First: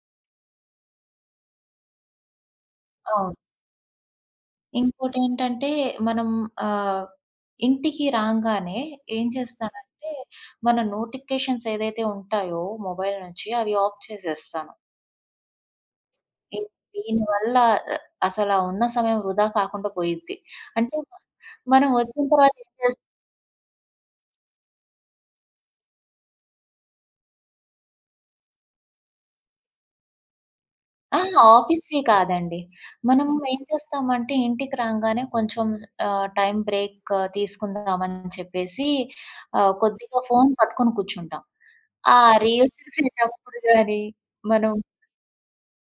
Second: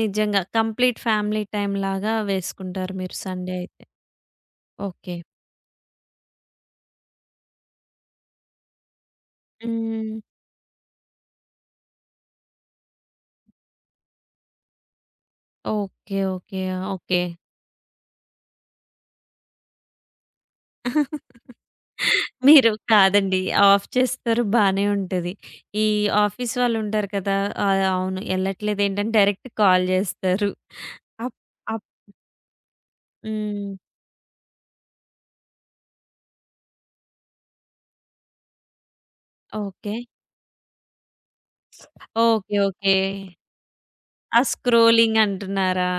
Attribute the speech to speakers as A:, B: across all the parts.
A: నిజంగా complete family టైమ్‌లాగా వేసుకుంటారు మీరు,
B: అవును.
A: సండే అయితే. ఓకే.
B: ఇంకోటేంటంటే మనం ఆహ్, ఇంటికి రాంగానే ఏం చేస్తానంటే,
A: హ్మ్.
B: మన నోటిఫికేషన్స్ ఏదైతే ఉంటాయో, మొబైల్ నుంచి, అవి ఆఫ్ చేసేస్తాను.
A: ఓకే,
B: ఇ
A: ఓకే. ఓకే.
B: దీని వల్ల అ అసలు ఆ ఉన్న సమయం వృధా కాకుండా పోయిద్ది. అంటే మనం వచ్చిన తర్వాత ఏం
A: మీరు
B: జేస్తాం?
A: కాదండి, ఆఫ్ చేస్తారు బానే ఉంటది. ఈ ఆఫీస్ వాళ్ళుంటారు కదా! ఆహ్, అవును ఎళ్ళట్లేదేంటని డైరెక్ట్ కాల్ జేస్తారు.
B: ఆ!
A: అప్ అప్
B: ఆఫీస్‌వి కాదండి. మనము ఏం
A: హ్మ్.
B: చేస్తామంటే, ఇంటికి రాంగానే కొంచెం ఆహ్, టైమ్ బ్రేక్ తీసుకుందామని చెప్పేసి, ఆహ్,
A: ఓకే.
B: కొద్దిగా ఫోన్ పట్టుకొని కూర్చుంటాం.
A: స్ ఆ!
B: ఆ
A: ఓకే,
B: రిల్స్
A: ఓకే.
B: చూసేటప్పుడు గాని,
A: ఆ
B: మనం
A: స్క్రోలింగంటున్నారా?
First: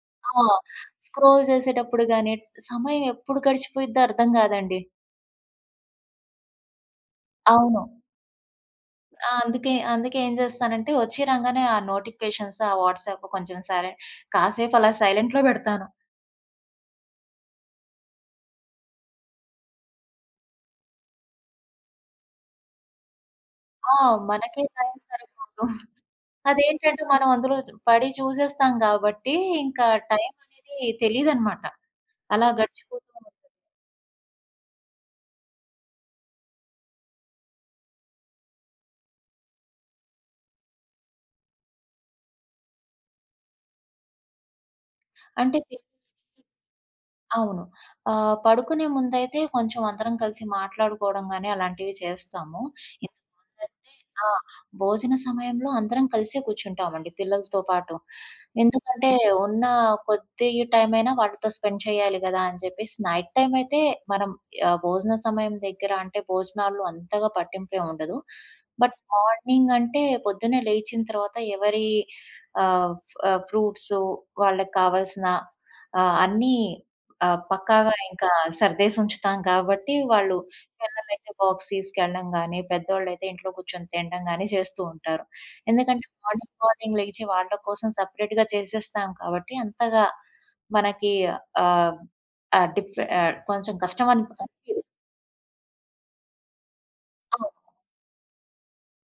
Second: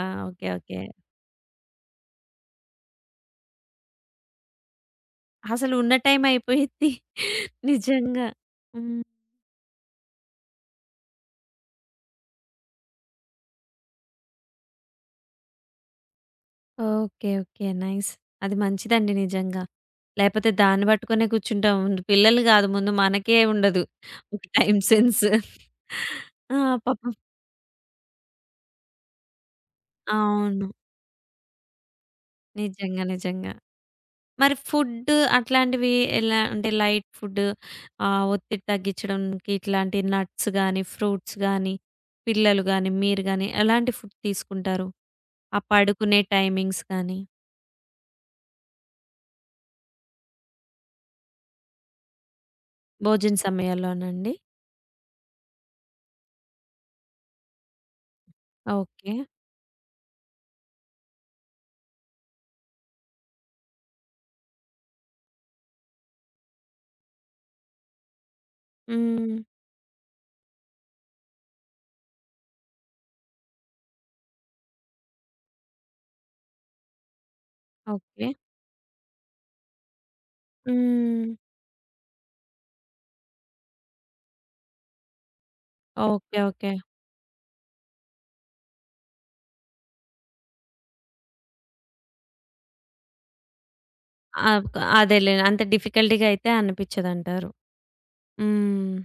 B: ఆ!
A: Okay, okay.
B: స్క్రోల్ చేసేటప్పుడు గాని, సమయం ఎప్పుడు గడిచిపోయిద్దో అర్థం గాదండి.
A: అసలున్న టైమ్ అయిపోయిద్ది.
B: అవును.
A: నిజంగా. హ్మ్.
B: ఆ! అందుకే, అందుకే ఏం జేస్తానంటే, ఒచ్చి రాంగానే ఆ నోటిఫికేషన్స్, ఆ వాట్సాప్, కొంచెం సైలెంట్, కాసేపలా సైలెంట్‌లో బెడతాను.
A: Okay, okay. నైస్. అది మంచిదండి నిజంగా. లేకపోతే దాన్ని బట్టుకునే కూర్చుంటాం. ముందు పిల్లలు గాదు ముందు మనకే ఉండదు
B: ఆ! మనకే
A: టైమ్
B: టైమ్
A: సెన్సు.
B: సరిపోదు.
A: ఆ!
B: అదేంటంటే,
A: పాపం
B: మనం అందులో జు పడి జూసేస్తాం గాబట్టి, ఇంకా టైమ్
A: అవును.
B: అనేది తెలీదన్నమాట. అలా
A: నిజంగా,
B: గడిచిపొతా ఉంటది.
A: నిజంగా. మరి ఫుడ్డు అట్లాంటివి ఎలా అంటే, లైట్ ఫుడ్డు, ఆహ్, ఒత్తిడి తగ్గించడానికి, ఇట్లాంటి నట్స్ గానీ, ఫ్రూట్స్ గానీ, పిల్లలు గానీ, మీరు గాని, ఎలాంటి ఫుడ్ తీసుకుంటారు?
B: అంటే
A: ఆ
B: పి
A: పడుకునే టైమింగ్స్ గానీ?
B: అవును. ఆహ్, పడుకునే ముందైతే, కొంచెం అందరం కలిసి మాట్లాడుకోవడం గాని, అలాంటివి చేస్తాము. ఇంతకు
A: భోజన
B: ముందంటే ఆ!
A: సమయాల్లోనండి.
B: భోజన సమయంలో అందరం కలిసే కూర్చుంటామండి పిల్లలతో పాటు. ఎందుకంటే,
A: ఓకే.
B: ఉన్న కొద్ది టైమ్ అయినా వాళ్ళతో స్పెండ్ చేయాలి గదా! అని జెప్పేసి నైట్ టైమ్ అయితే మనం ఆహ్, భోజన సమయం దగ్గర అంటే భోజనాల్లో అంతగా పట్టింపేంముండదు. బట్
A: హ్మ్.
B: మార్నింగ్ అంటే పొద్దున్నే లేచిన తర్వాత ఎవరి ఆహ్, ఆహ్, ఫ్రూట్స్ వాళ్ళకి కావాల్సిన ఆహ్, అన్ని ఆహ్, పక్కాగా ఇంకా
A: ఓకే.
B: సర్దేసి ఉంచుతాం కాబట్టి, వాళ్ళు పిల్లలైతే
A: హ్మ్.
B: బాక్స్ తీసుకెళ్ళడం గాని, పెద్దోళ్ళయితే ఇంట్లో కూర్చొని తినడం గాని, చేస్తూ ఉంటారు. ఎందుకంటే,
A: ఓకే.
B: Morning
A: okay.
B: మార్నింగ్ లేచి వాళ్ళ కోసం సెపరేట్‌గా చేసేస్తాం కాబట్టి, అంతగా మనకి ఆహ్, ఆ డిఫె కొంచెం
A: ఆప్
B: కష్టమనిపీయదు.
A: అదేలే అంత డిఫికల్టీ‌గా అయితే
B: ఆ!
A: అనిపించదంటారు. హ్మ్.